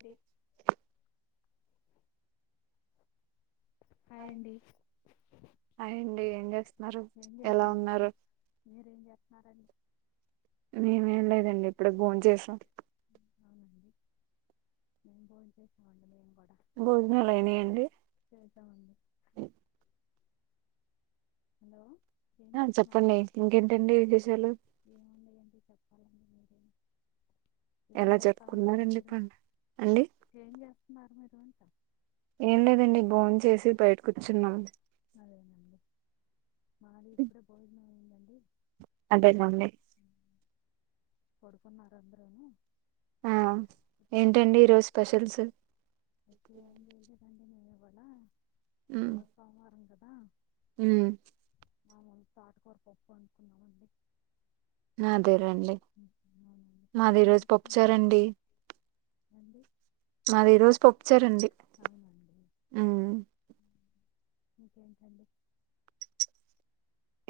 అండి హాయ్ అండి హాయ్ యండి ఏం చేస్తున్నారు ఏం ఎలా చేయట్లేదండి ఉన్నారు మీరేం చేస్తున్నారండి మేమేం లేదండి ఇప్పుటికి భోంచసాం మే పోయి మ భోజనాలు అయినాయండి చేశామండి అ హలో ఏం ఆ చేస్తున్నారు చెప్పండి ఇంకేంటండి విశేషాలు ఏముండయండి చెప్పాలండి మీరేం ఏం ఎలా చేస్తా ఉంటారు జరుపుకున్నారండి మీరు పండు అండి ఏం చేస్తున్నారు మీరు అంటా ఏం లేదండి భోన్ చేసి బయట కూర్చున్నాం అదేనండి మాది ఇప్పుడ పోయిందయిందండి అదేనండి పడుకున్నార అందరేమ ఆ ఏంటండి ఈరోజు స్పెషల్స్ ఈ రోజు సోమవారం కదా హ మేమంత ఆకుకూర పప్పు అనుకున్నామండి మాదే రండి మాది మీరేం రోజు చేస్తున్నారండి పప్పుచారండి మాది ఈ రోజు పప్పుచారండి అవునండి ఓకేడి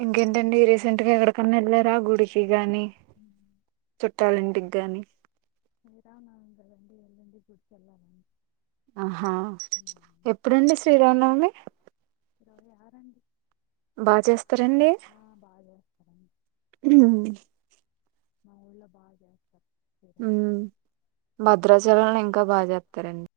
ఇంకేంటండి రీసెంట్ గా ఎక్కడికన్నా వెళ్ళారా గుడికి గాని చుట్టాలి ఇంటికి గాని అ నా ఇంగడి వెళ్ళంటి కుచలా ఆహా ఎప్పుడుండి శ్రీరామనవమి ఇ యారండి బాగా చేస్తారండి బాగా చేస్తారండి నా ఉ బాగా ఉ శ్రీరామనవమి భద్రాచలంలో ఇంకా బాగా చెప్తారండి